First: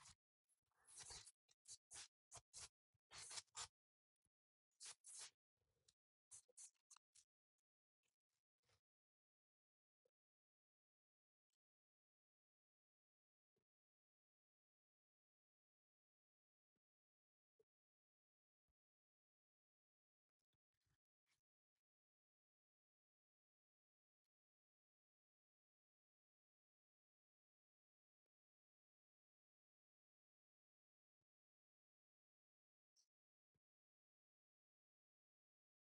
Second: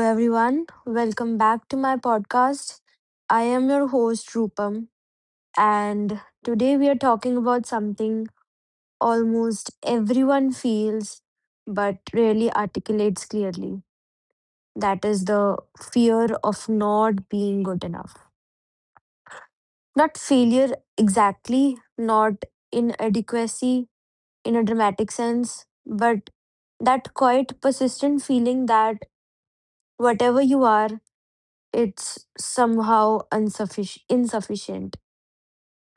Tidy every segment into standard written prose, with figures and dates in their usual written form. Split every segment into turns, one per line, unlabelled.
everyone. Welcome back to my podcast. I am your host, Rupam, and today we are talking about something almost everyone feels but rarely articulates clearly. That is the fear of not being good enough. Not failure exactly, not inadequacy in a dramatic sense, but that quite persistent feeling that whatever you are, it's somehow insufficient.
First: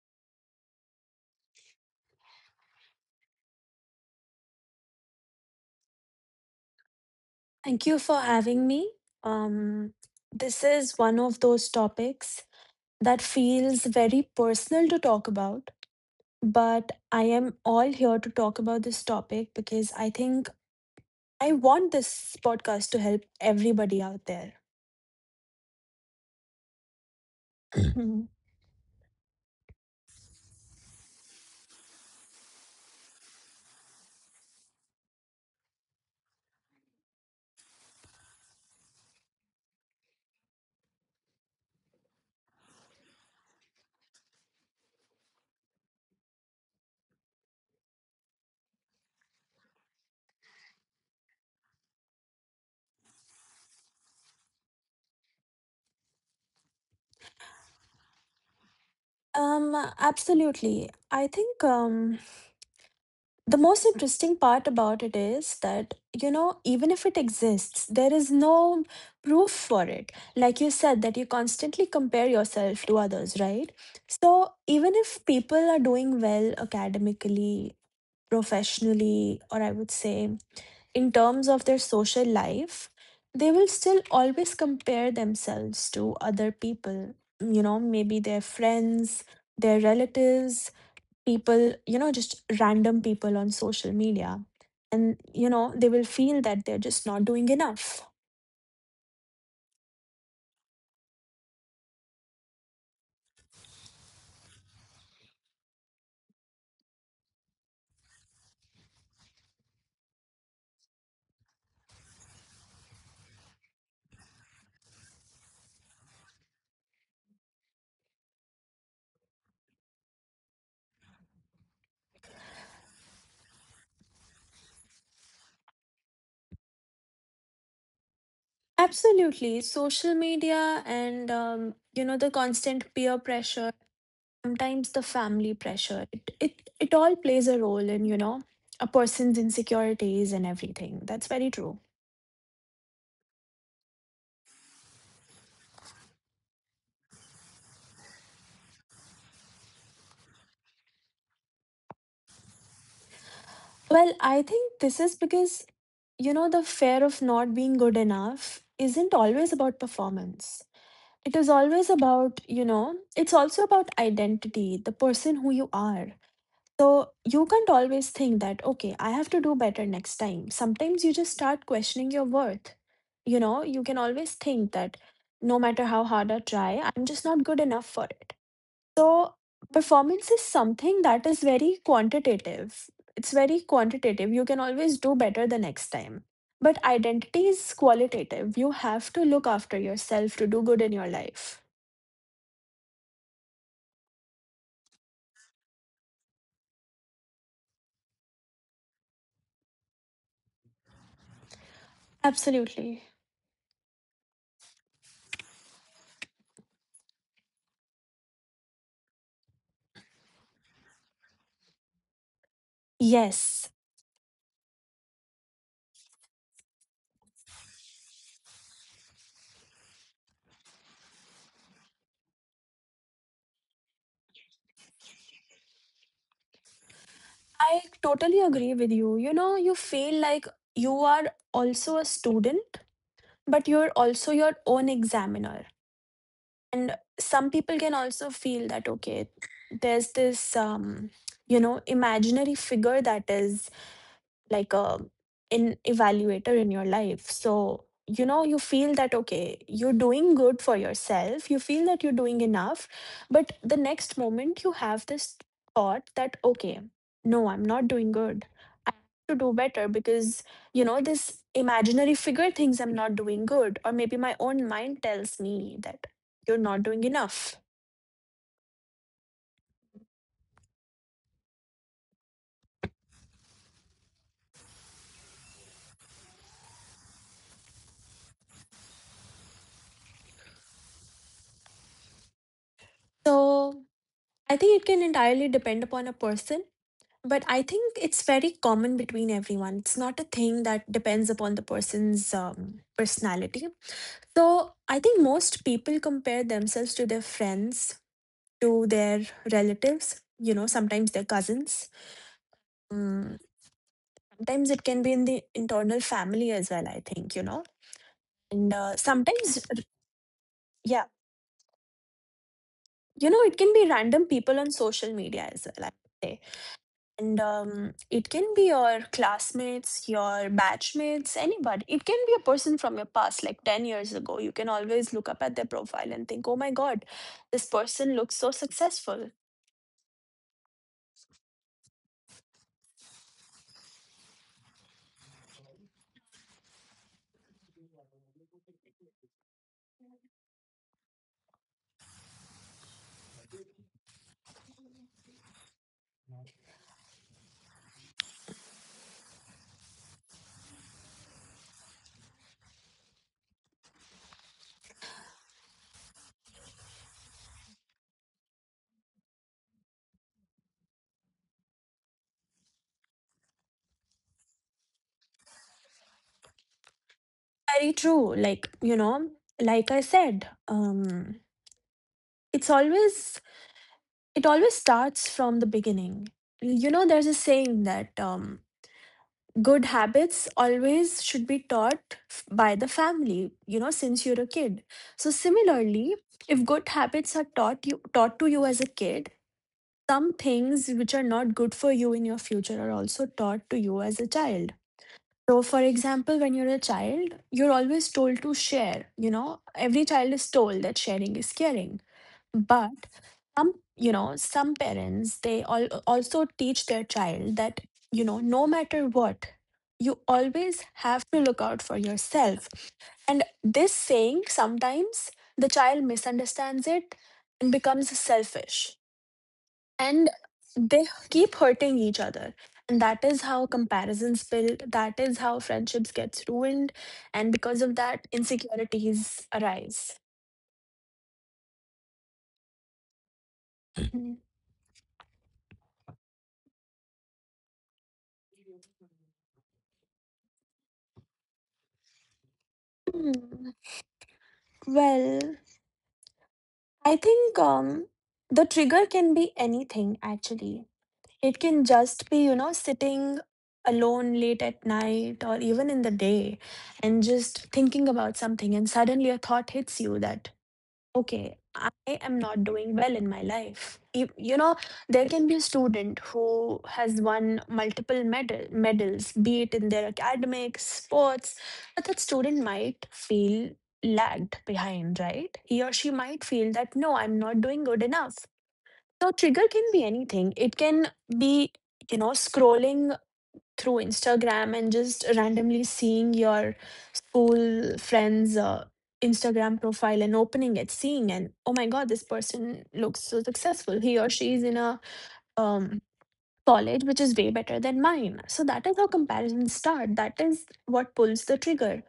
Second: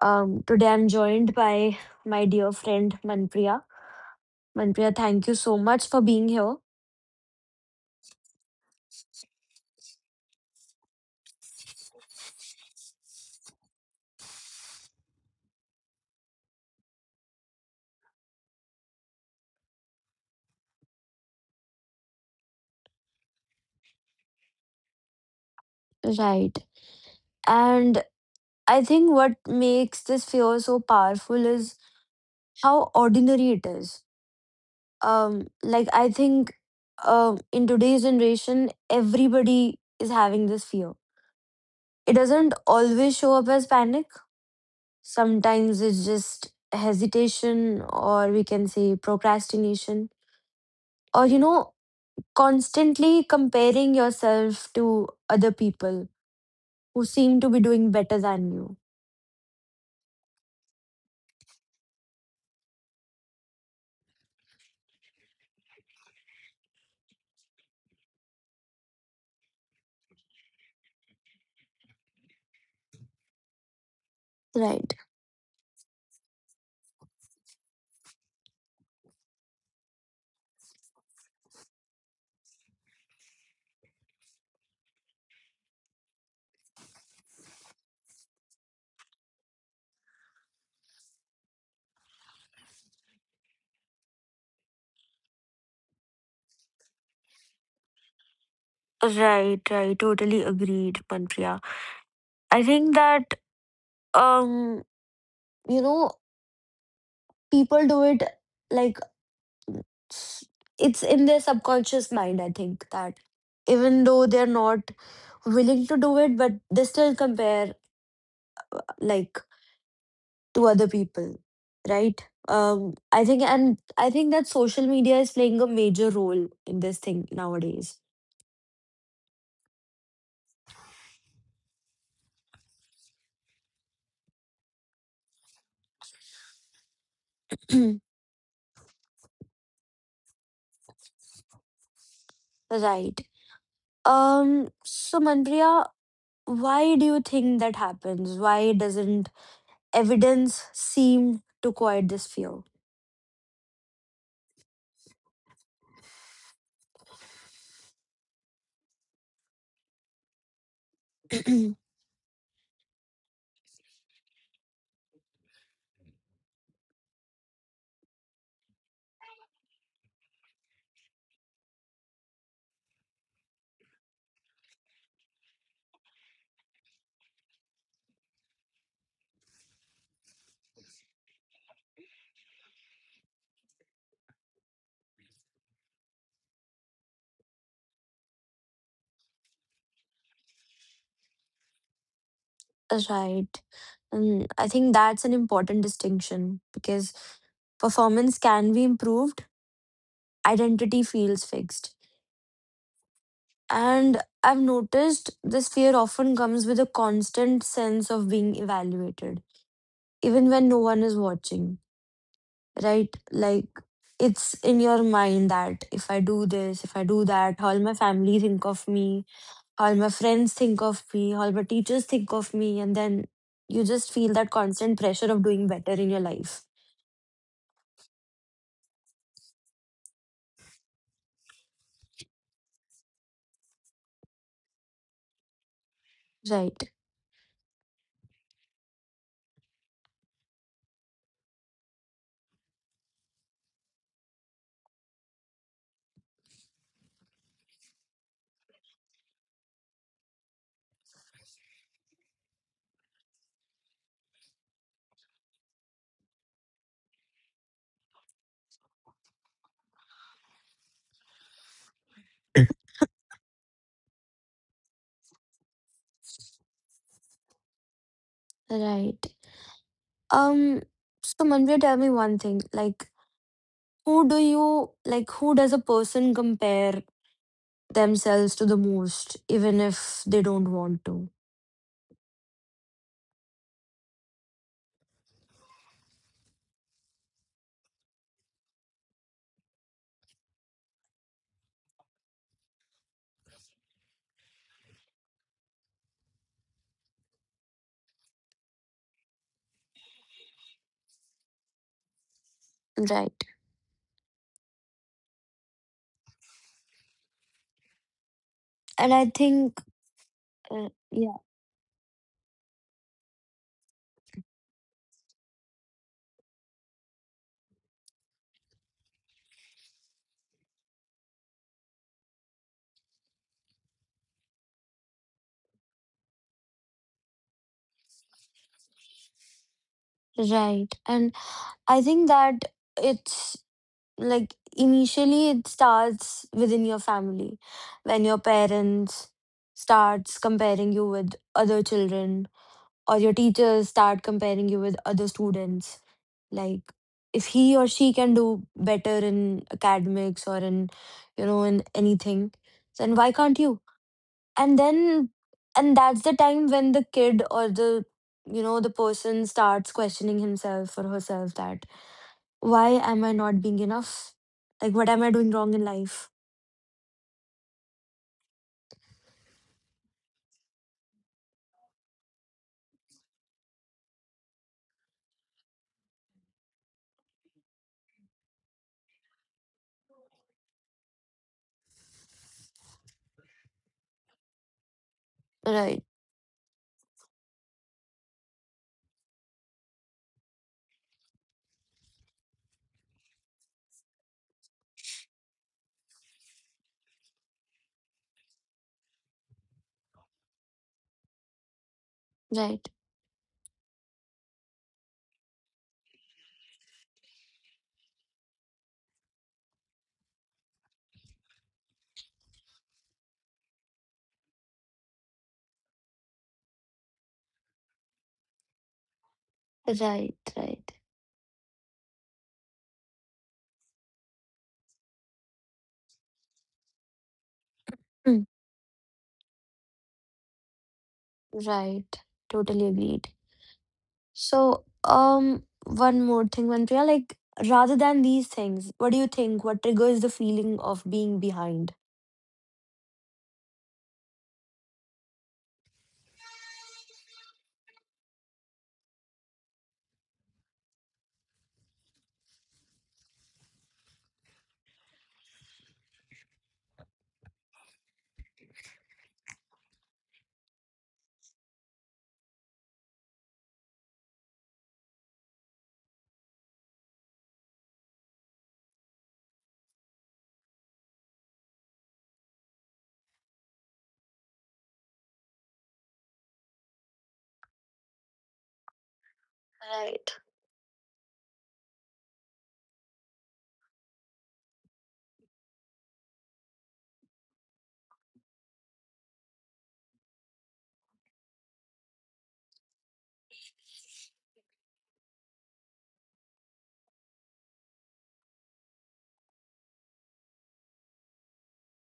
Today I'm joined by my dear friend Manpriya. Manpriya, thank you so much for being here.
Thank you for having me. Um, this is one of those topics that feels very personal to talk about, but I am all here to talk about this topic because I think I want this podcast to help everybody out there.
Right. And I think what makes this fear so powerful is how ordinary it is. Like I think in today's generation, everybody is having this fear. It doesn't always show up as panic. Sometimes it's just hesitation, or we can say procrastination, or constantly comparing yourself to other people who seem to be doing better than you.
Absolutely. I think the most interesting part about it is that, you know, even if it exists, there is no proof for it, like you said, that you constantly compare yourself to others, right? So
Right.
even if people are doing well academically, professionally, or I would say in terms of their social life, they will still always compare themselves to other people, you know, maybe their friends, their relatives, people, you know, just random people on social media. And, you know, they will feel that they're just not doing enough.
Right, right. Totally agreed, Panpriya. I think that um, you know, people do it, like s- it's in their subconscious mind, I think, that even though they're not willing to do it, but they still compare, like, to other people, right? Um i think and I think that social media is playing a major role in this thing nowadays.
Absolutely. Social media and, you know, the constant peer pressure, sometimes the family pressure, it all plays a role in, you know, a person's insecurities and everything. That's very true.
right. Um so Manpriya, why do you think that happens? Why doesn't evidence seem to quiet this fear?
Well, I think this is because, you know, the fear of not being good enough isn't always about performance. It is always about, you know, it's also about identity, the person who you are. So you can't always think that, okay, I have to do better next time. Sometimes you just start questioning your worth. You know, you can always think that no matter how hard I try, I'm just not good enough for it. So performance is something that is very quantitative. It's very quantitative. You can always do better the next time. But identity is qualitative. You have to look after yourself to do good in your life.
right. And I think that's an important distinction, because performance can be improved, identity feels fixed.
Absolutely.
And I've noticed this fear often comes with a constant sense of being evaluated, even when no one is watching, right? Like,
Yes,
it's in your mind that if I do this, if I do that, how will my family think of me? How will my friends think of me? How will my teachers think of me? And then you just feel that constant pressure of doing better in your life.
I totally agree with you. You know, you feel like you are also a student, but you're also your own examiner.
Right,
And some people can also feel that, okay, there's this, you know, imaginary figure that is like a an evaluator in your life. So, you know, you feel that okay, you're doing good for yourself, you feel that you're doing enough, but the next moment you have this thought that okay, no, I'm not doing good. I have to do better because, you know, this imaginary figure thinks I'm not doing good, or maybe my own mind tells me that you're not doing enough.
right. Um, so Manvir, tell me one thing. Like, who do you like? Who does a person compare themselves to the most, even if they don't want to?
So, I think it can entirely depend upon a person. But I think it's very common between everyone. It's not a thing that depends upon the person's personality. So I think most people compare themselves to their friends, to their relatives, you know, sometimes their cousins.
Right.
Mm, sometimes it can be in the internal family as well, I think, you know. And
And I
sometimes,
think,
yeah,
yeah,
you know, it can be random people on social media as well, I would say. And it can be your classmates, your batchmates, anybody. It can be a person from your past, like 10 years ago. You can always look up at their profile and think, oh my God, this person looks so successful.
right. And I think that it's like initially it starts within your family, when your parents starts comparing you with other children, or your teachers start comparing you with other students, like if he or she can do better in academics or in, in anything, then why can't you? And then and that's the time when the kid or the, the person, starts questioning himself or herself that why am I not being enough, like what am I doing wrong in life?
Very true. Like, you know, like I said, it's always, it always starts from the beginning. You know, there's a saying that good habits always should be taught by the family, you know, since you're a kid. So
Right,
similarly, if good habits are taught, you taught to you as a kid, some things which are not good for you in your future are also taught to you as a child. So for example, when you're a child, you're always told to share, you know, every child is told that sharing is caring.
right,
But some, you know, some parents, they all also teach their child that, you know, no matter what, you always have to look out for yourself. And this saying, sometimes the child misunderstands it and becomes selfish. And
right, right.
they keep hurting each other. And that is how comparisons build. That is how friendships gets ruined. And because of that,
Hmm.
insecurities arise.
Right. Totally agreed. So um one more thing, Manpriya, like, rather than these things, what do you think? What triggers the feeling of being behind?
Hmm, well, I think the trigger can be anything, actually. It can just be, you know, sitting alone late at night or even in the day and just thinking about something, and suddenly a thought hits you that okay, I am not doing well in my life. You know, there can be a student who has won multiple medals, be it in their academics, sports, but that student might feel lagged behind, right? He or she might feel that, no, I'm not doing good enough. So, trigger can be
Right.
anything. It can be, you know, scrolling through Instagram and just randomly seeing your school friends' Instagram profile and opening it, seeing and oh my god, this person looks so successful. He or she is in a um, college which is way better than mine. So that is how comparisons start. That is what pulls the trigger.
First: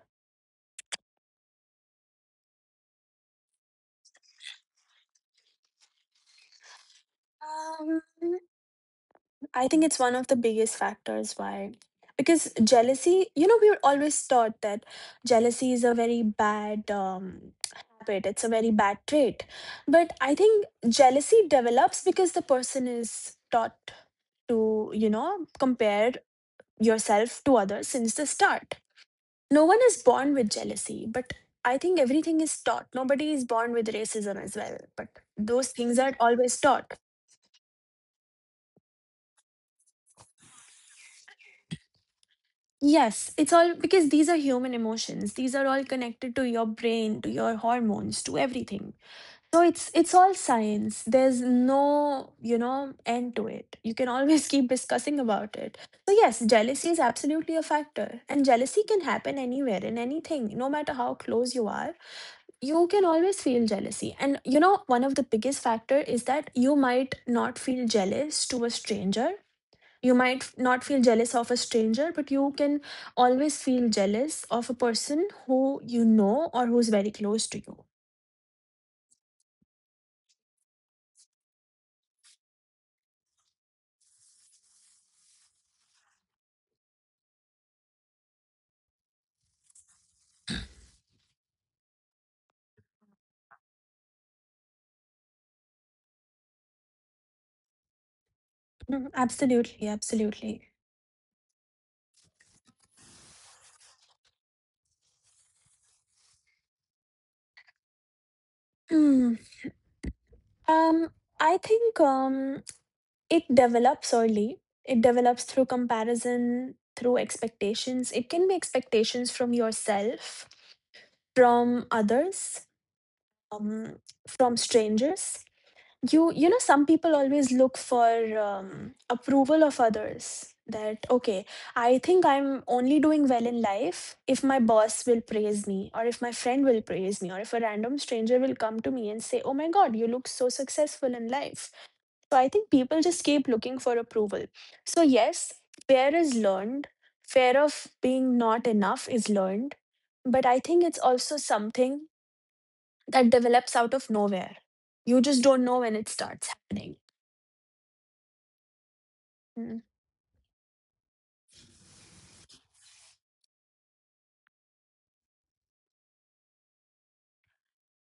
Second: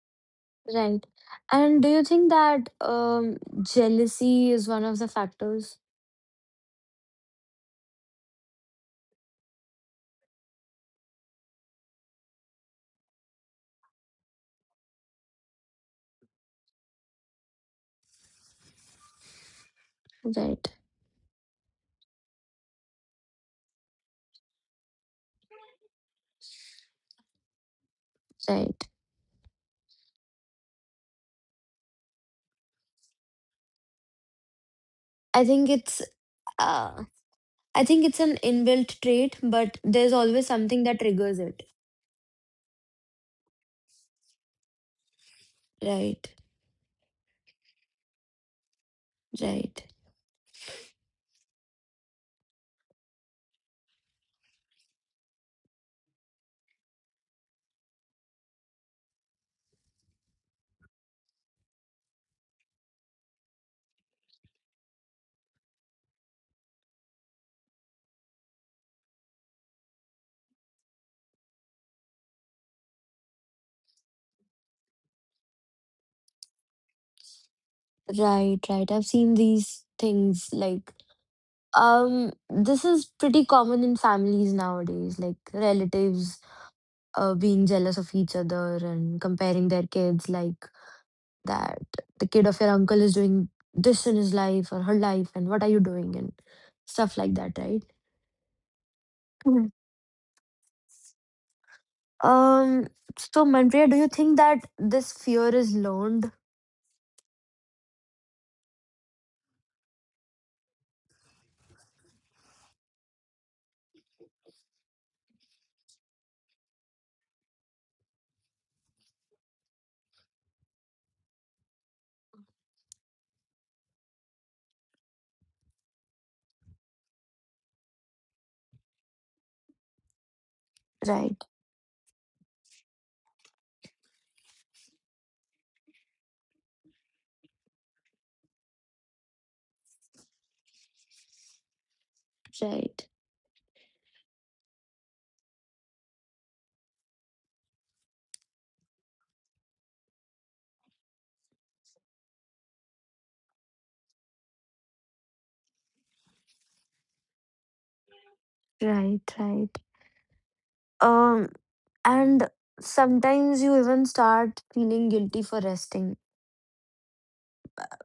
Right. And do you think that jealousy is one of the factors?
Um, I think it's one of the biggest factors why. Because jealousy, you know, we were always taught that jealousy is a very bad habit, it's a very bad trait. But I think
Right.
jealousy develops because the person is taught to, you know, compare yourself to others since the start.
Right.
No one is born with jealousy, but I think everything is taught. Nobody is born with racism as well, but
I
those
think
things
it's
are always taught.
uh, I think it's an inbuilt trait, but there's always something that triggers it.
Yes, it's all because these are human emotions. These are all
Right.
connected to your brain, to your hormones, to everything. So
Right.
it's all science. There's no, you know, end to it. You can always keep discussing about it. So yes, jealousy is absolutely a factor. And jealousy can happen anywhere in anything, no matter how close you are. You can always feel jealousy. And you know, one of the biggest factor is that you might not feel jealous to a stranger, not feel jealous of a stranger, but you can always feel jealous of a person who you know or who's very close to you.
Right. Right. I've seen these things like, this is pretty common in families nowadays, like relatives being jealous of each other and comparing their kids, like that the kid of your uncle is doing this in his life or her life, and what are you doing, and stuff like that, right?
Mhm.
Mhm.
Absolutely, absolutely.
Um, so Mandria, do you think that this fear is learned?
Hmm. Um, I think it develops early. It develops through comparison, through expectations. It can be expectations from yourself, from others, um, from strangers. You know, some people always look for approval of others, that okay,
Right,
I think I'm only doing well in life if my boss will praise me or if my friend will praise me or if a random stranger will come to me and say oh my god, you look so successful in life. So I think people
right,
just keep looking for approval. So yes, fear is learned. Fear of being not enough is learned. But I think it's also something that develops out of nowhere. You just don't know when it starts happening.
right, right.
Mm.
Um, and sometimes you even start feeling guilty for resting.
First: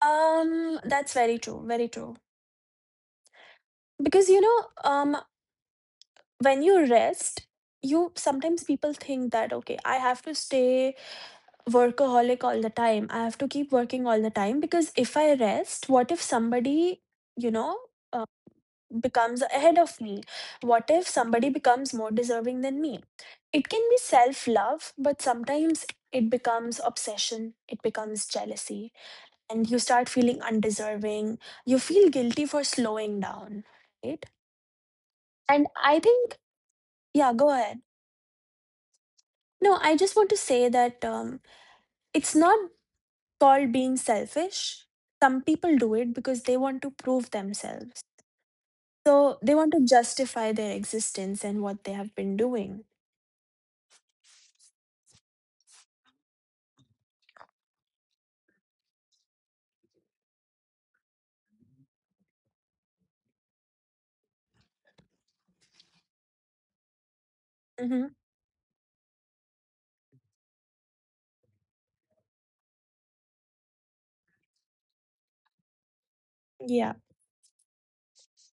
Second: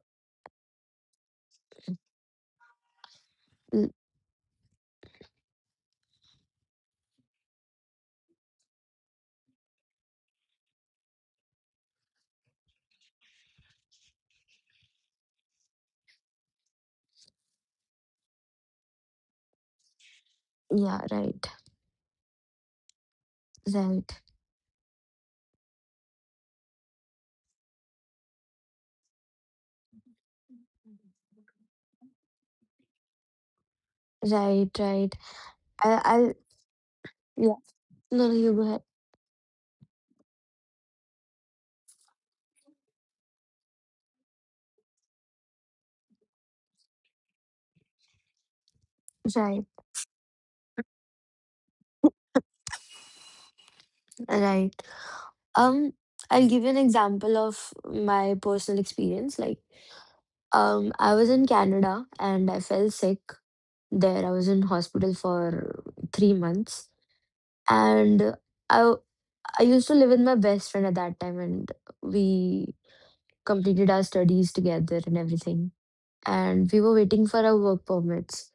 That's very true, very true. Because you know, when you rest, you sometimes people think that okay, I have to stay workaholic all the time. I have to keep working all the time because if I rest, what if somebody, you know, uh, becomes ahead of me?
L-
What
yeah,
if
right.
somebody becomes more deserving than me? It can be
Right,
self-love, but sometimes it becomes obsession, it becomes jealousy. And you start feeling undeserving. You feel guilty for slowing down, right?
right, right.
And I
I'll
think, yeah, go
yeah.
ahead.
No, no, you go ahead.
No, I just want to say that it's not called being selfish. Some people do it because they want to prove themselves. So they
Right,
want to justify their existence and what they have been doing.
right. Um, I'll give you an example of my personal experience. Like, I was in Canada and I fell sick there. I was in hospital for 3 months,
Hmm.
and I I used to live with my best friend at that time, and we completed our studies together and everything. And we
Yeah,
were waiting for our work permits.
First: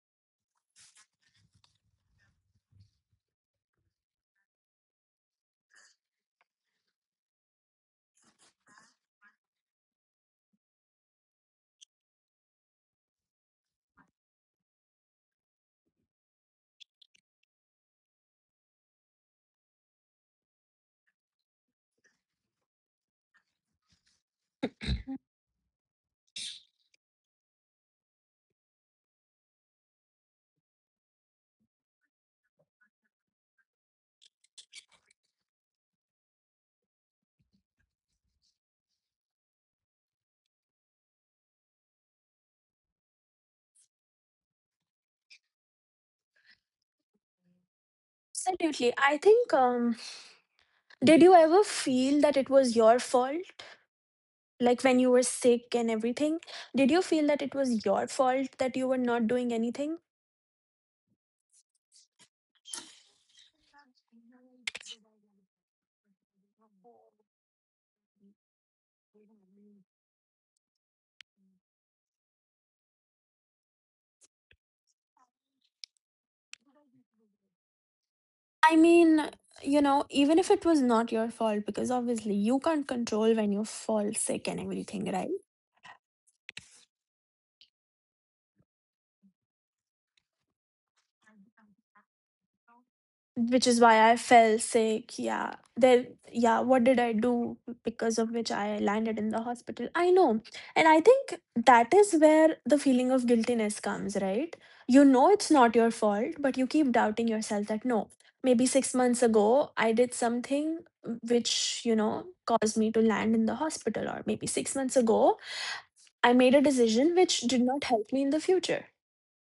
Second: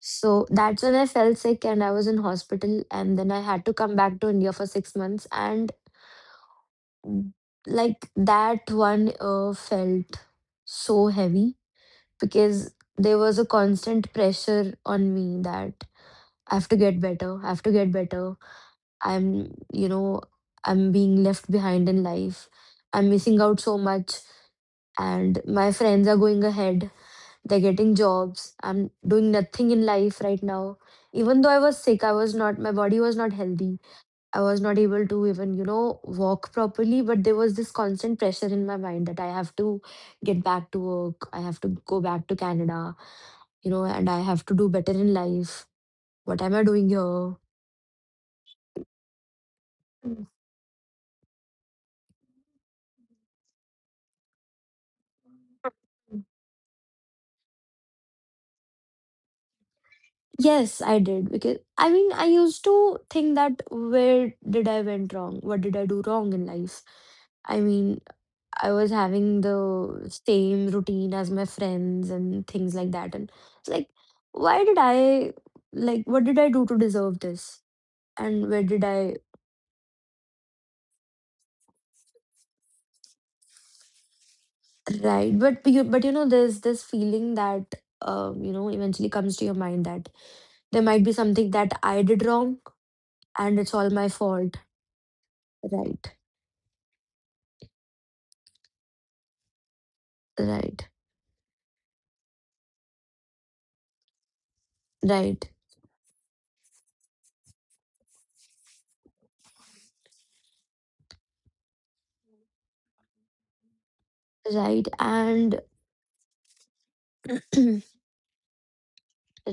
So that's when I fell sick and I was in hospital, and then I had to come back to India for 6 months. And like that one felt so heavy because there was a constant pressure on me that I have to get better, I have to get better. I'm, you know, I'm being left behind in life. I'm missing out so much, and my friends are going ahead. They're getting jobs. I'm doing nothing in life right now. Even though I was sick, I was not, my body was not healthy. I was not able to even, you know, walk properly, but there was this constant pressure in my mind that I have to get back to work, I have to go back to Canada, you know, and I have to do better in life. What am I doing here?
absolutely. I think,
Mm.
did you ever feel that it was your fault? Like when you were sick and everything, did you feel that it was your fault that you were not doing anything?
Yes, I did, because I mean, I used to think that where did I went wrong? What did I do wrong in life? I mean, I was having the same routine as my friends and things like that. And it's like, why did I, like what did I do to deserve this? And where
I
did I,
mean, you know, even if it was not your fault, because obviously you can't control when you fall sick and everything, right?
right? But you know, there's this feeling that, you know, eventually comes to your mind that there might be something that I did wrong, and
Which
it's
is
all my
why I
fault.
felt sick. Yeah, there.
Right.
Yeah, what did I do? Because of which I landed in the hospital. I know,
Right.
and I think that is where the feeling of guiltiness comes. Right? You know
Right.
it's not your fault, but you keep doubting yourself that no, maybe 6 months ago I did something which, you know, caused me to land in the hospital, or maybe six
Right.
months ago
And
I made a decision which did not help me in the future.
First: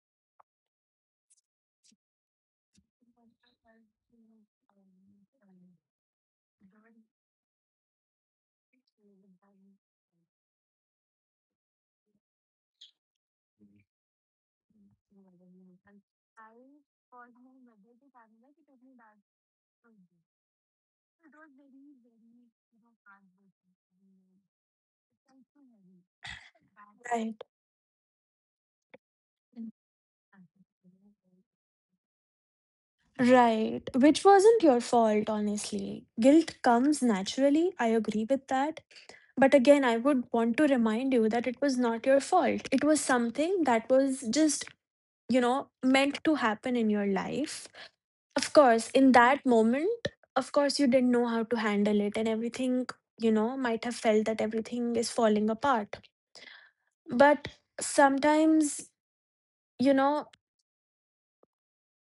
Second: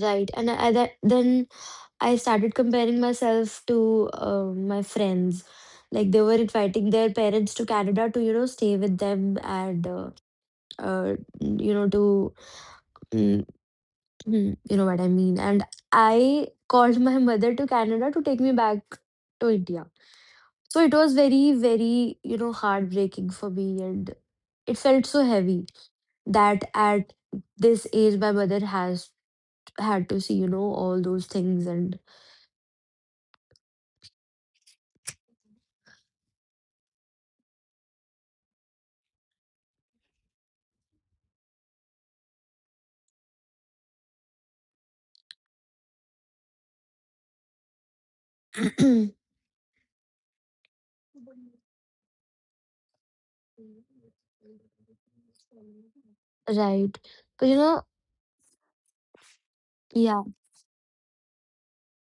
right. And I, that, then I started comparing myself to my friends. Like they were inviting their parents to Canada to, you know, stay with them, and, uh, you know, mm, you know what I mean. And I called my mother to Canada to take me back to India. So it was very, very, you know, heartbreaking for me. And it felt so heavy that at
Right.
this age, my mother has had to see, you know, all those things. And
Right, which wasn't your fault, honestly. Guilt comes naturally, I agree with that. But again, I would want to remind you that it was not your fault. It was something that was just, you know, meant to happen in your life. Of course, in that moment, of course, you didn't know how to handle it, and everything, you know, might have felt that everything is falling apart.
Right. But
But
you know,
sometimes, you
yeah,
know,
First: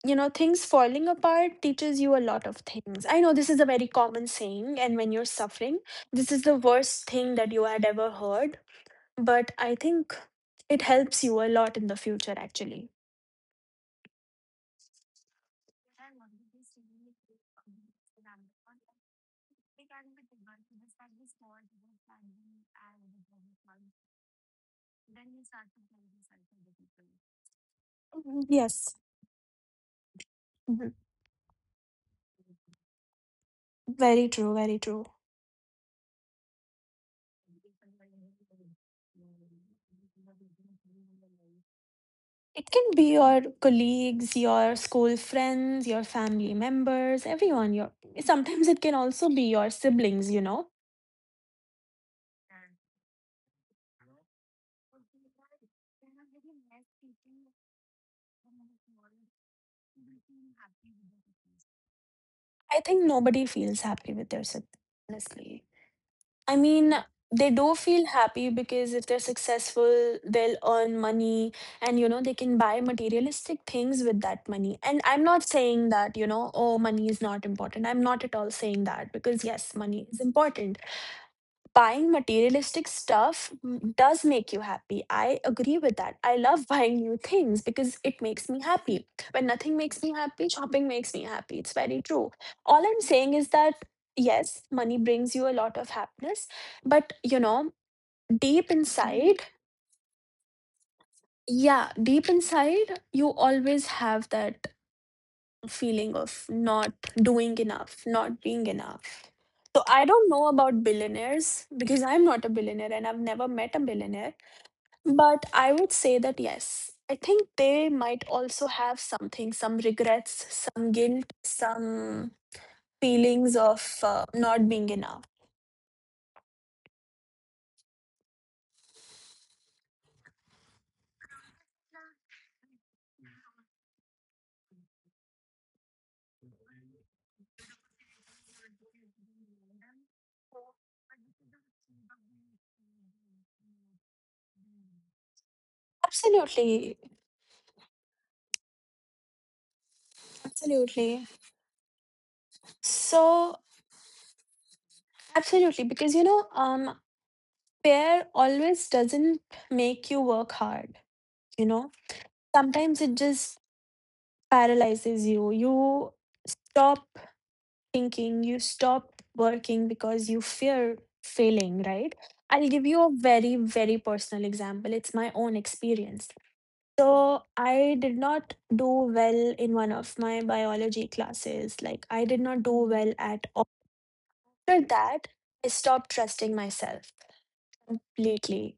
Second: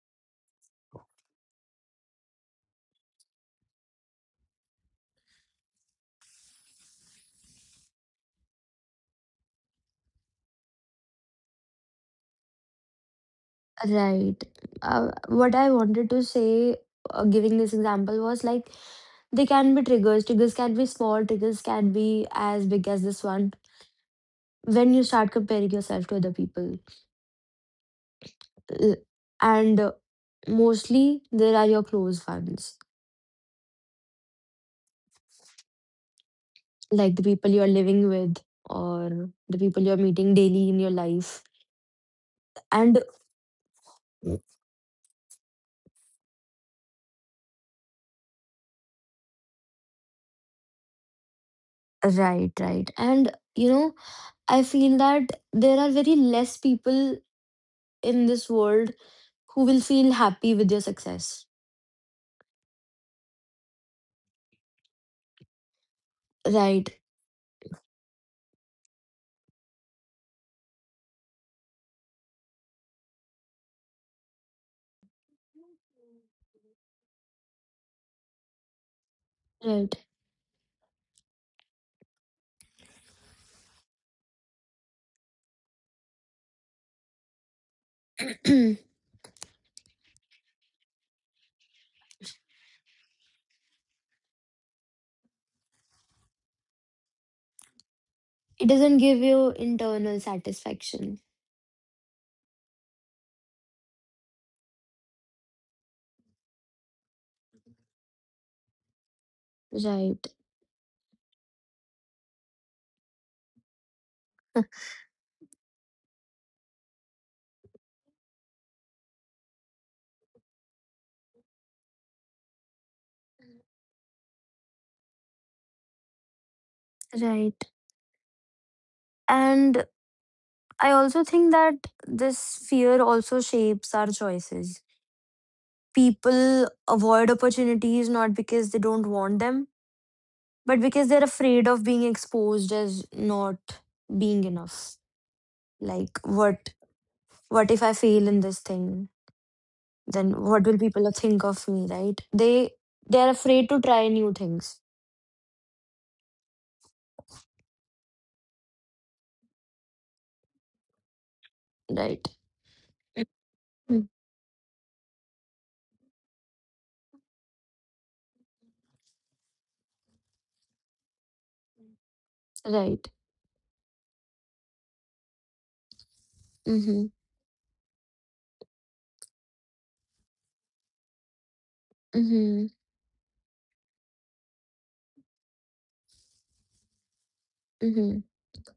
you know, things falling apart teaches you a lot of things. I know this is a very common saying, and when you're suffering, this is the worst thing that you had ever heard. But I think it helps you a lot in the future, actually.
right. What I wanted to say, giving this example, was like they can be triggers. Triggers can be small, triggers can be as big as this one. When you start comparing yourself to other people,
Mm,
L-
yes.
and
Mhm.
mostly there are your close ones,
Very true, very true.
like the people you are living with or the people you're meeting daily in your life.
It can
And
be your colleagues, your school friends, your family members, everyone. Your sometimes it can also be your siblings.
right, right. And you know, I feel that there are very less people in this world who will feel happy with your success.
I think nobody feels happy with their siblings, honestly. I
Right,
mean, they do feel happy because if they're successful, they'll earn money and, they can buy materialistic things with that money. And I'm not saying that, oh, money is not important. I'm not at all saying that because, yes,
right.
money is important. Buying materialistic stuff does make you happy. I agree with that. I love buying new things because it makes me
it
happy. When nothing makes me happy, shopping makes me happy. It's very true. All I'm saying is that yes, money brings you a lot of happiness, but deep
doesn't give
inside,
you internal satisfaction.
yeah, deep inside, you always have that feeling of not doing enough, not being enough. So I
Right,
don't know about billionaires because I'm not a billionaire and I've never met a billionaire. But I would say that yes, I think they might also have something, some regrets, some guilt, some feelings of not being enough.
right. And I also think that this fear also shapes our choices. People avoid opportunities not because they don't want them, but because they're afraid of being exposed as not being enough. Like, what?
Absolutely,
What if I fail in this thing? Then what will people
absolutely.
think of me, right? They are
So,
afraid to try new things,
absolutely, because pair always doesn't make you work hard, you know,
right.
sometimes it just
Mm.
paralyzes you. You stop thinking, you stop working because you fear failing, right? I'll give you
Right.
a very, very personal example. It's my own experience.
Mm-hmm.
So, I did not do well in one of my biology classes. Like, I did not
Mm-hmm.
do well at all. After that, I stopped trusting myself
Mm-hmm.
completely.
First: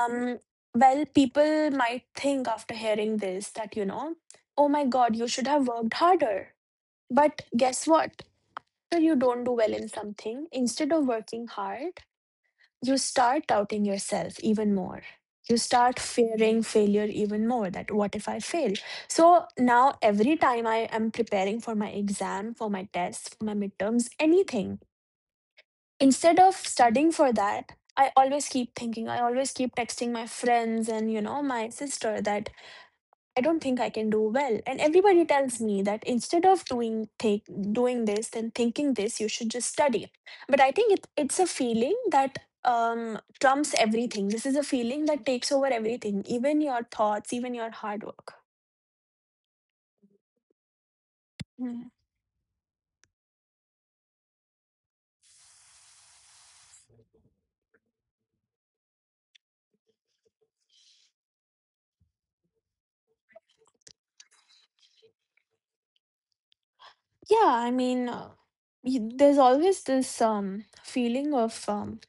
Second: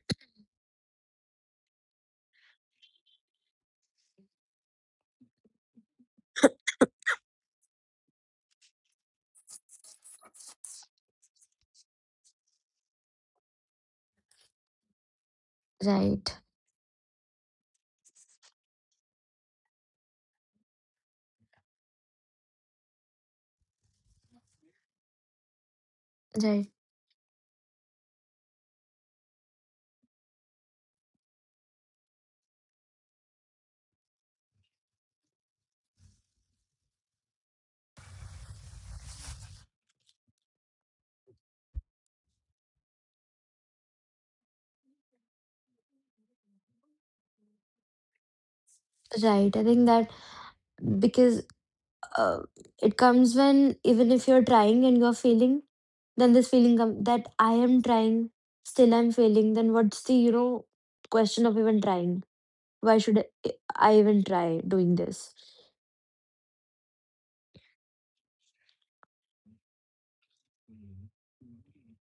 Um, well, people might think after hearing this that, oh my God, you should have worked harder. But guess what? After you don't do well in something, instead of working hard, you start doubting yourself even more. You start
Right,
fearing failure even more that what if I fail? So now every time I am preparing for my exam, for my tests, for my midterms, anything, instead of
right,
studying for that, I always keep thinking, I always keep texting my friends and, my sister that I don't think I can do well. And everybody tells me that instead of doing this and thinking this, you should just study. But I think it's a feeling that trumps everything. This is a feeling that takes over everything, even your thoughts, even your hard work.
right. I think that, because
Mm.
uh, it comes when even if you're trying and you're failing, then this feeling come that I am trying, still I'm failing, then what's the, you know, question of even trying? Why should I even try doing this,
Yeah, I mean, there's always this feeling of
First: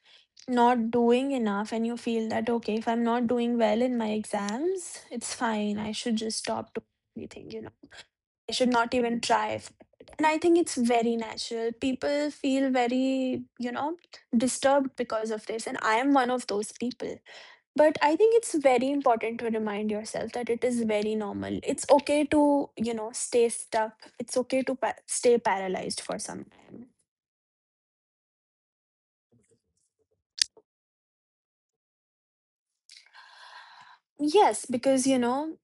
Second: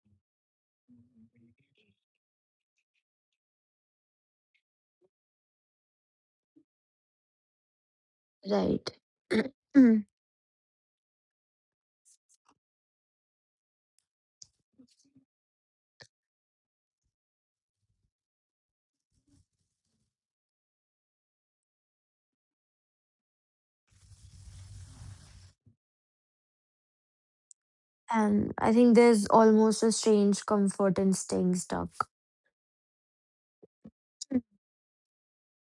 not doing enough, and you feel that, okay, if I'm not doing well in my exams, it's fine. I should just stop doing everything, I should
right?
not even try. And I think it's very natural. People feel very, disturbed because of this. And I am one of those people. But I think it's very important to remind yourself that it is very normal. It's okay to, stay stuck. It's okay to stay paralyzed for some time.
And I think there's almost a strange comfort in staying stuck.
Yes, because,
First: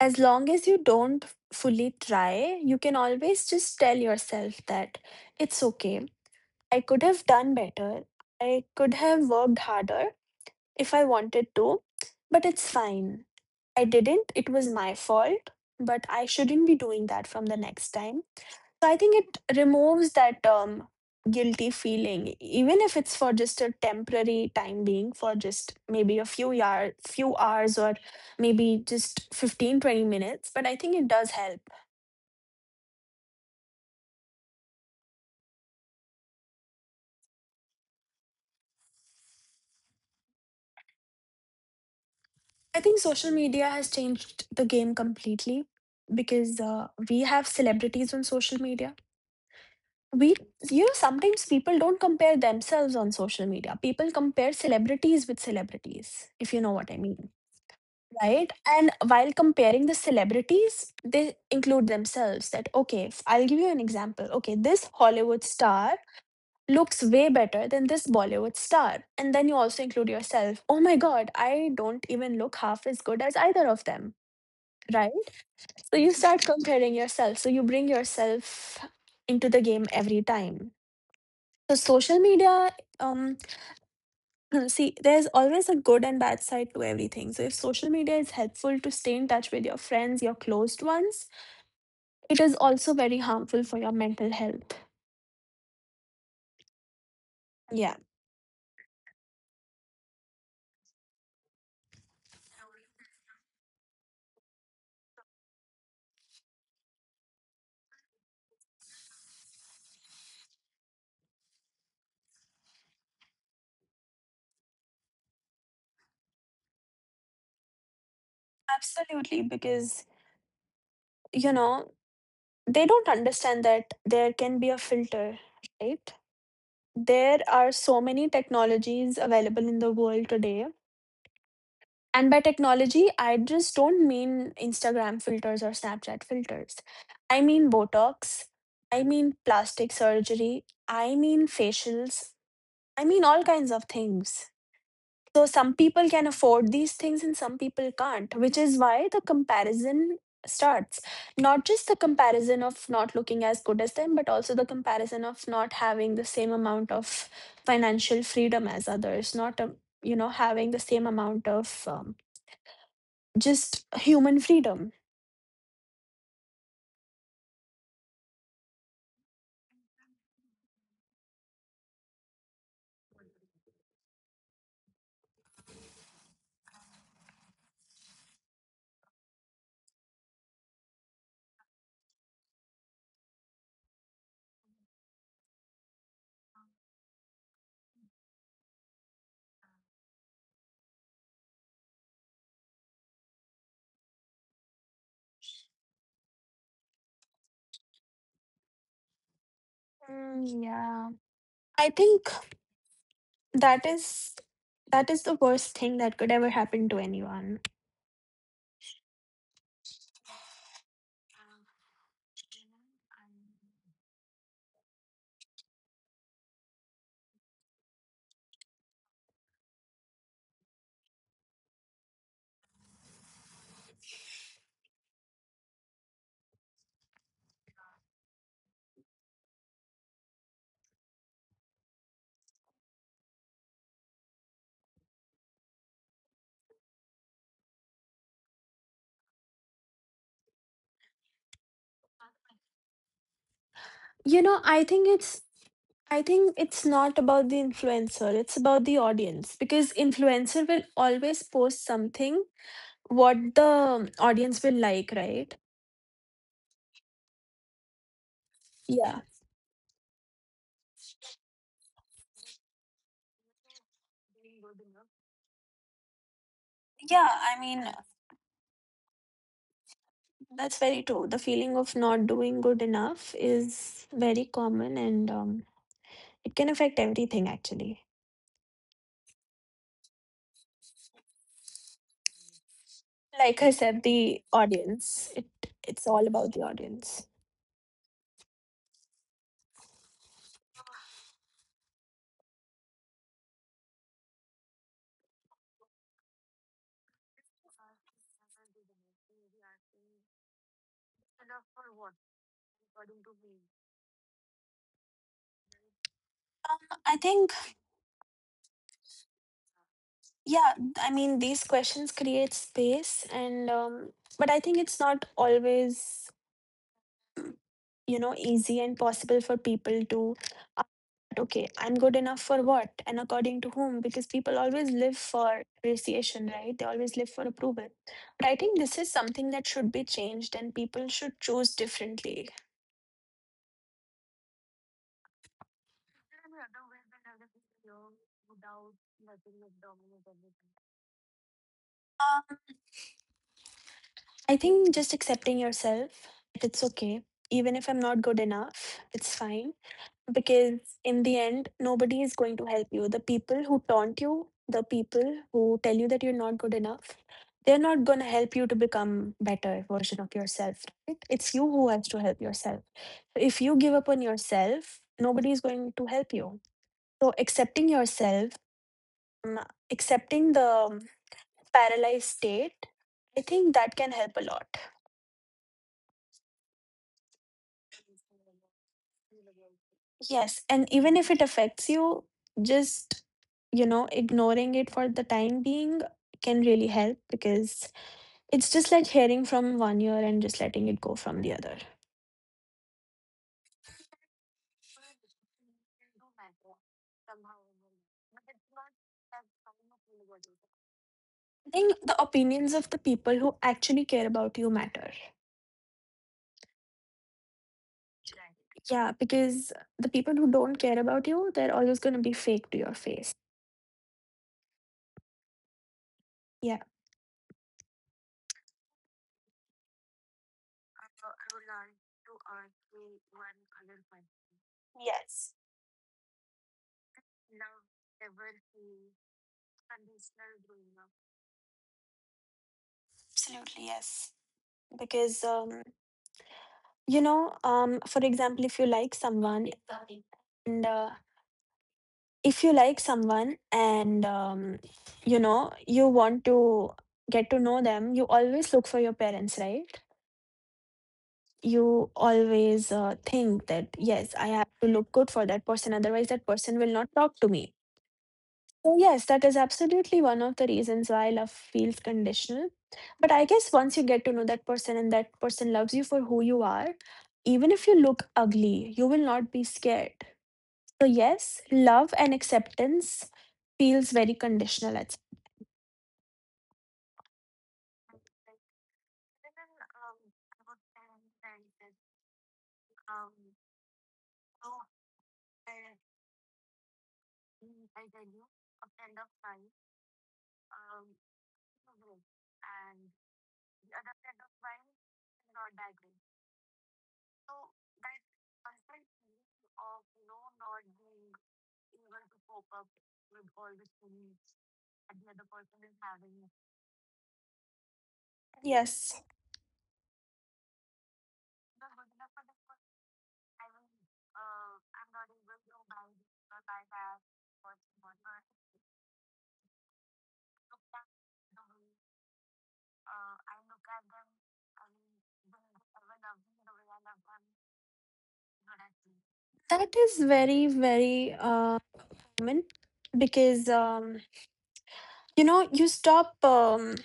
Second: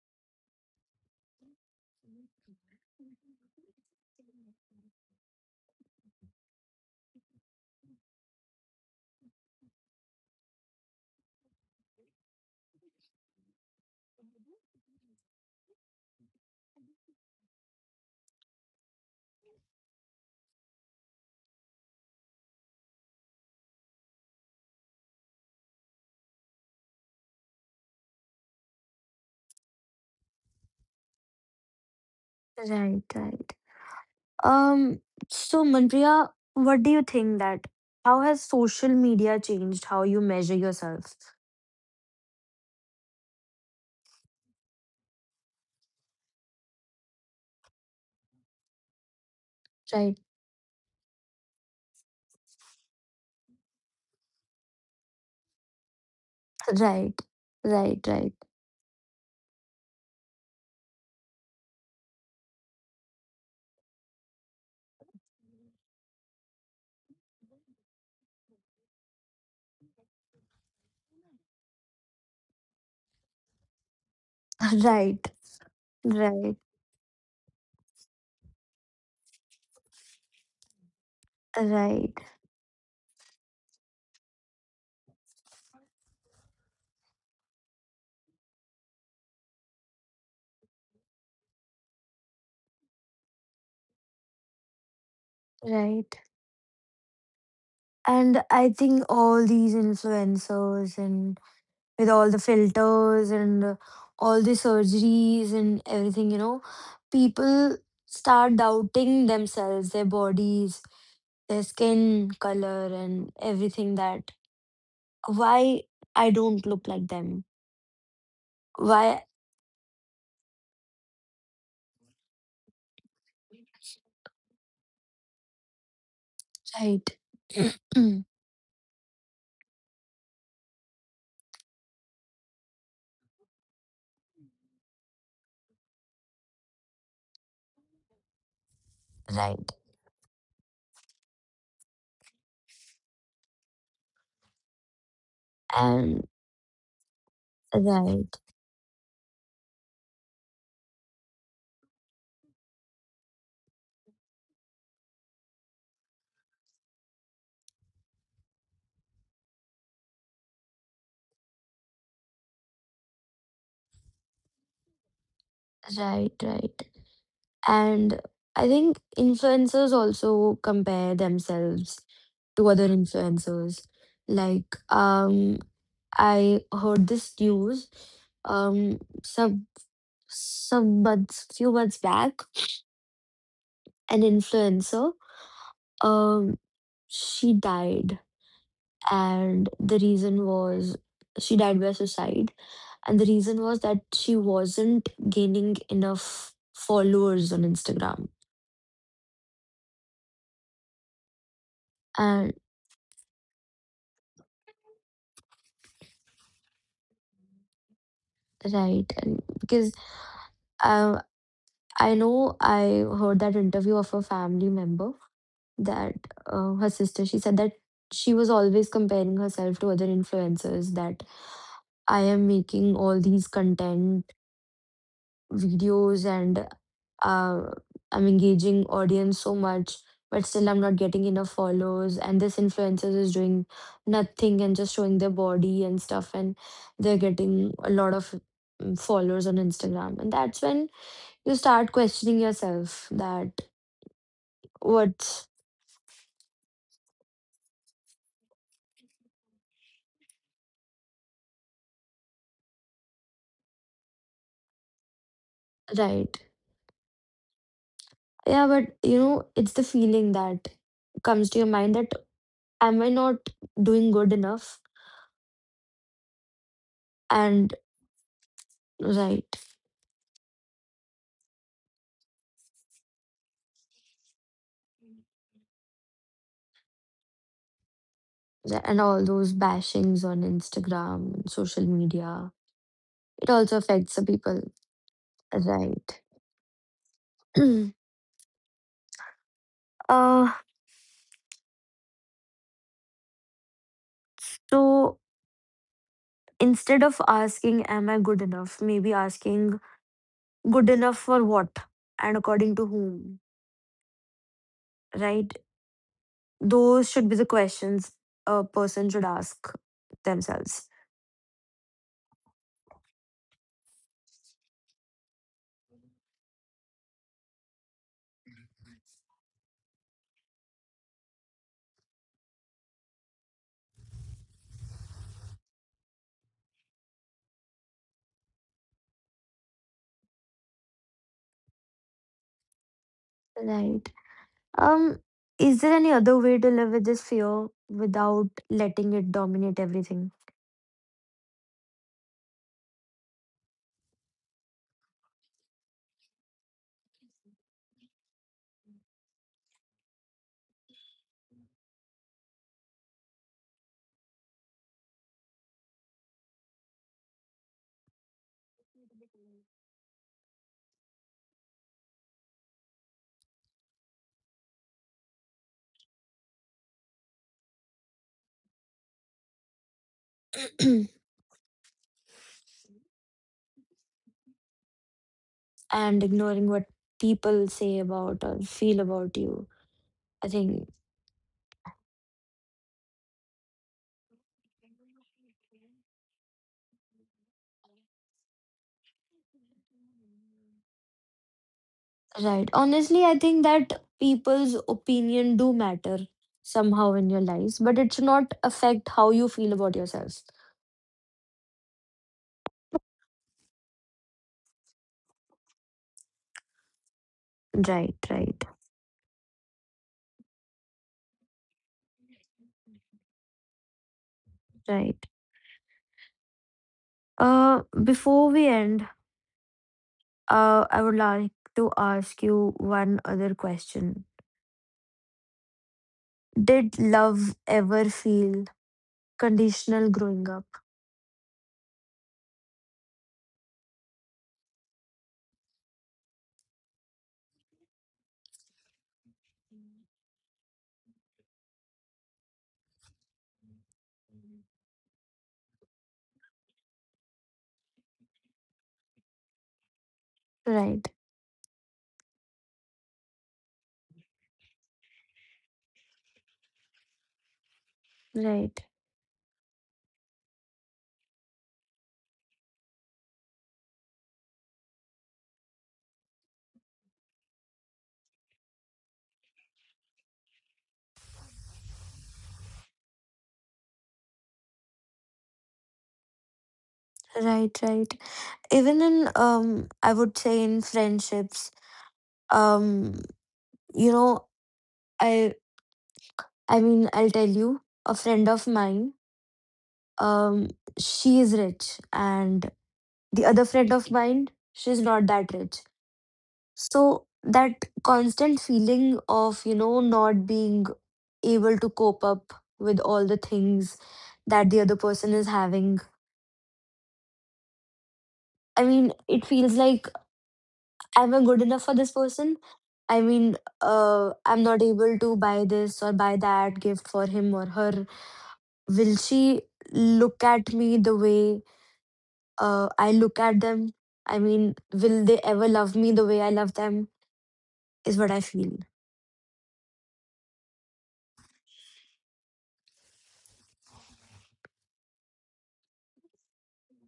as long as you don't fully try, you can always just tell yourself that it's okay. I could have done better. I could have worked harder. If I wanted to, but it's fine. I didn't, it was my fault, but I shouldn't be doing that from the next time. So I think it removes that guilty feeling, even if it's for just a temporary time being, for just maybe a few hours or maybe just 15, 20 minutes. But I think it does help.
Right, right. Um, so Manpriya, what do you think that, how has social media changed how you measure yourself?
I think social media has changed the game completely because we have celebrities on social media.
Right,
We sometimes people don't compare themselves on social media, people compare celebrities with celebrities, if you know what I
right,
mean.
right, right.
Right, and while comparing the celebrities they include themselves that okay, I'll give you an example. Okay, this Hollywood star looks way better than this Bollywood star, and then you also include yourself, oh my God, I don't even look half as good as either of them.
Right,
Right. So you start
right,
comparing yourself, so you bring yourself into the game every time. So social
right,
media, um, see, there's always a good and bad side to everything. So if social media is helpful to stay in touch with your friends, your closed ones, it is also very harmful for your mental health.
right.
Yeah,
And I think all these influencers, and with all the filters and all the surgeries and everything, you know, people start doubting themselves, their bodies, their skin color, and everything, that why I don't look like them, why,
absolutely. Because, you know, they don't understand that there can be a filter, right?
right.
There are so many technologies available in the world today. And by technology, I just don't mean Instagram filters or Snapchat filters. I mean Botox. I mean
right,
plastic surgery. I mean facials. I mean all kinds of things. So some people
and
can afford these things and some people can't,
right,
which is why the comparison starts. Not just the comparison of not looking as good as them, but also the comparison of not having the same amount of financial freedom as others, not, having the same amount of. Just human freedom.
right, right. And I think influencers also compare themselves to other influencers. Like, I heard this news, um some some months, few months back, an influencer, um she died, and the reason was she died by suicide, and the reason was that she wasn't gaining enough followers on Instagram,
Mm, yeah. I think
and
that is, that is the worst thing that could ever happen to anyone.
right, and because uh, I know I heard that interview of a family member, that her sister, she said that she was always comparing herself to other influencers, that I am making all these content videos, and uh, I'm engaging audience so much, but still I'm not getting enough follows, and this influencer is doing nothing and just showing their body and stuff, and they're getting a lot of, followers on Instagram, and that's when you start questioning yourself that
You know, I think it's
what's
I think it's not about the influencer, it's about the audience because influencer will always post something what the audience will like, right?
right. Yeah, but you
Yeah.
know, it's the feeling that comes to your mind that am I not doing good enough?
Yeah, I
And
mean,
right,
that's very true. The feeling of not doing good enough is very common and it can affect everything actually.
and all those bashings on Instagram, social media, it
Like I
also
said,
affects the
the
people,
audience. It's
right?
all about the audience.
uh, so instead of asking, am I good enough? Maybe asking, good enough for what and according to whom, right? Those
I
should be the
think
questions a person should ask
yeah.
themselves,
I mean, these questions create space, and but I think it's not always easy and possible for people to. uh, Okay, I'm good enough for what and according to whom? Because people always live for appreciation, right? They always live for approval. But I think this is something that should be changed, and people should choose differently.
right? Um, is there any other way to live with this fear without letting it dominate everything?
Uh, I think just accepting yourself, that it's okay. Even if I'm not good enough, it's fine. Because in the end, nobody is going to help you. The people who taunt you, the people who tell you that you're not good enough, they're not going to help you to become better version of yourself. Right? It's you who has to help yourself. So if you give up on yourself, nobody is going to help you. So accepting yourself, um, accepting the paralyzed state, I think that can help a lot.
and ignoring what people say about or feel about you? I
Yes,
think
and even if it affects you, just ignoring it for the time being can really help because it's just like hearing from one ear and just letting it go from the other.
right. Honestly, I think that people's opinion do matter somehow in your lives, but it should not affect how you feel about yourself.
I think the opinions of the people who actually care about you matter.
Right, right,
Yeah, because the people who don't care about you, they're always going to be fake to your face.
right.
Yeah.
Before we end, uh, I would like to ask you one other question.
Yes.
Did love ever feel conditional growing up?
Absolutely, yes. Because for example, if you like someone and if you like someone and you want to get to know them, you always look for your parents, right?
Right,
You always think that yes, I have to look good for that person, otherwise that person will not talk to me.
right,
So yes, that is absolutely one of the reasons why love feels conditional. But I guess once you get to know that person and that person loves you for who you are, even if you look ugly, you will not be scared. So yes, love and acceptance feels very conditional at
right, right. Even in, I would say, in friendships, um, you know, I I mean, I'll tell you, a friend of mine, um, she is rich, and the other friend of mine, she's not that rich. So that constant feeling of, you know, not being able to cope up with all the things that the other person is having. I mean,
yes.
it feels like, am I good enough for this person? I mean, I'm not able to buy this or buy that gift for him or her. Will she look at me the way I look at them? I mean, will they ever love me the way I love them? Is what I feel.
That is very very common because you stop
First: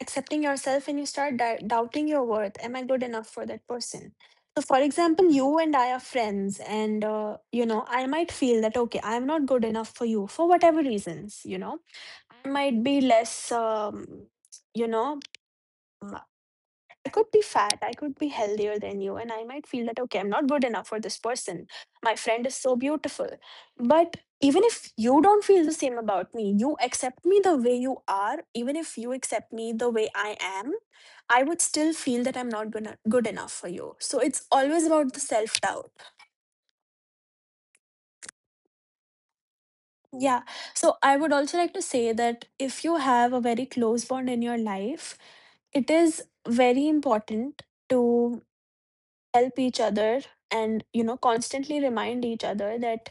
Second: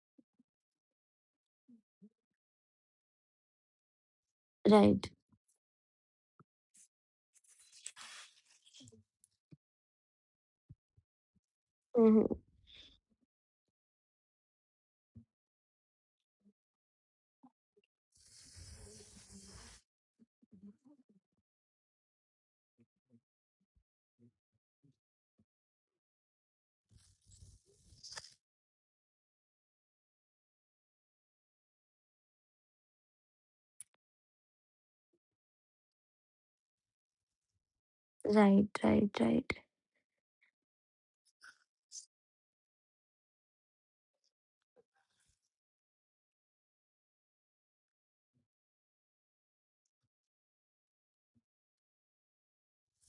accepting yourself and you start doubting your worth. Am I good enough for that person? So for
Right.
example, you and I are friends, and I might feel that okay, I'm not good enough for you for whatever reasons.
Hmm.
I might be less. You know. I could be fat, I could be healthier than you, and I might feel that, okay, I'm not good enough for this person. My friend is so beautiful. But even if you don't feel the same about me, you accept me the way you are, even if you accept me the way I am, I would still feel that I'm not gonna, good enough for you. So it's always about the self doubt.
Right, right, right.
Yeah. So I would also like to say that if you have a very close bond in your life, it is very important to. Help each other and constantly remind each other that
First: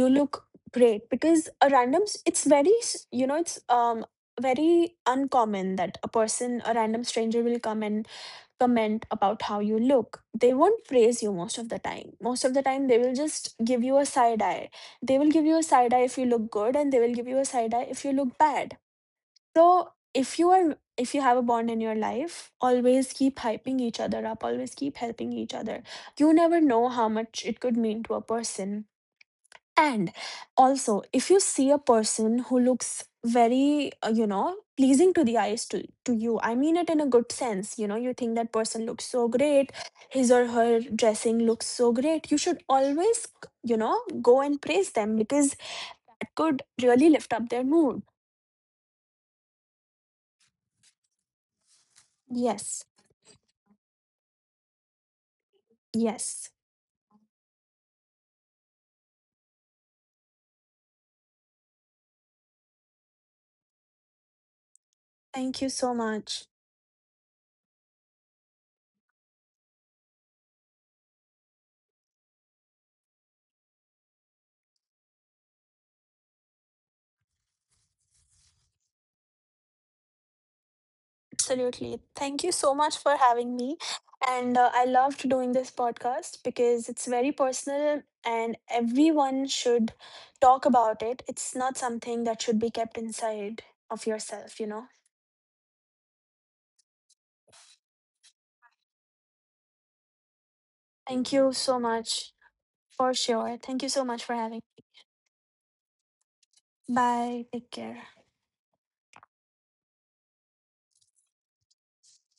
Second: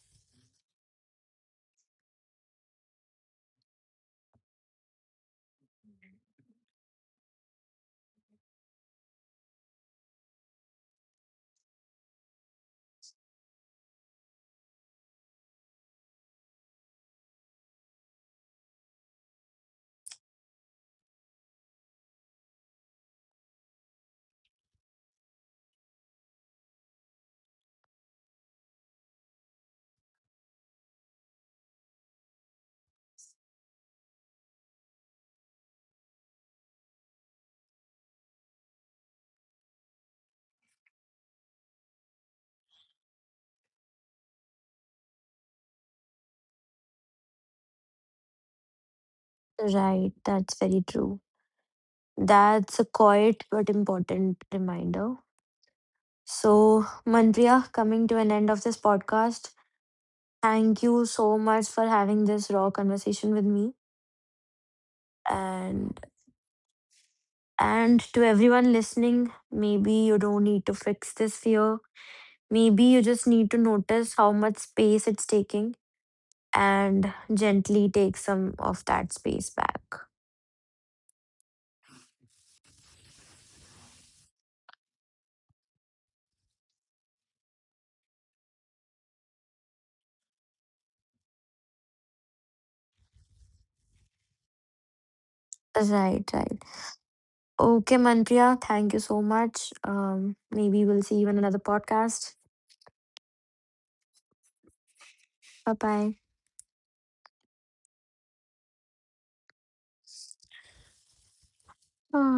you look great, because a it's it's very uncommon that a random stranger will come and comment about how you look. They won't praise you most of the time, most of the time they will just give you a side eye. They will give you a side eye if you look good and they will give you a side eye if you look bad. So if you are if you have a bond in your life, always keep hyping each other up, always keep helping each other. You never know how much it could mean to a person. And also, if you see a person who looks very, pleasing to the eyes to you, I mean it in a good sense, you think that person looks so great, his or her dressing looks so great, you should always, go and praise them because it could really lift up their mood.
Right, that's very true.
Yes,
That's a quiet but important reminder.
yes.
So, Manpriya, coming to an end of this podcast, thank you so much for having this raw conversation with me.
Thank you so
And
much.
and to everyone listening, maybe you don't need to fix this fear. Maybe you just need to notice how much space it's taking and gently take some of that space back.
Absolutely. Thank you so much for having me. And I loved doing this podcast because it's very personal and everyone should talk about it. It's not something that should be kept inside of yourself, you know?
Right, right. Okay, Manpriya, thank you so much. Maybe we'll see you
Thank
in
you
another
so much
podcast.
for sure. Thank you so much for having
Bye bye.
me. Bye. Take care.
Gosh.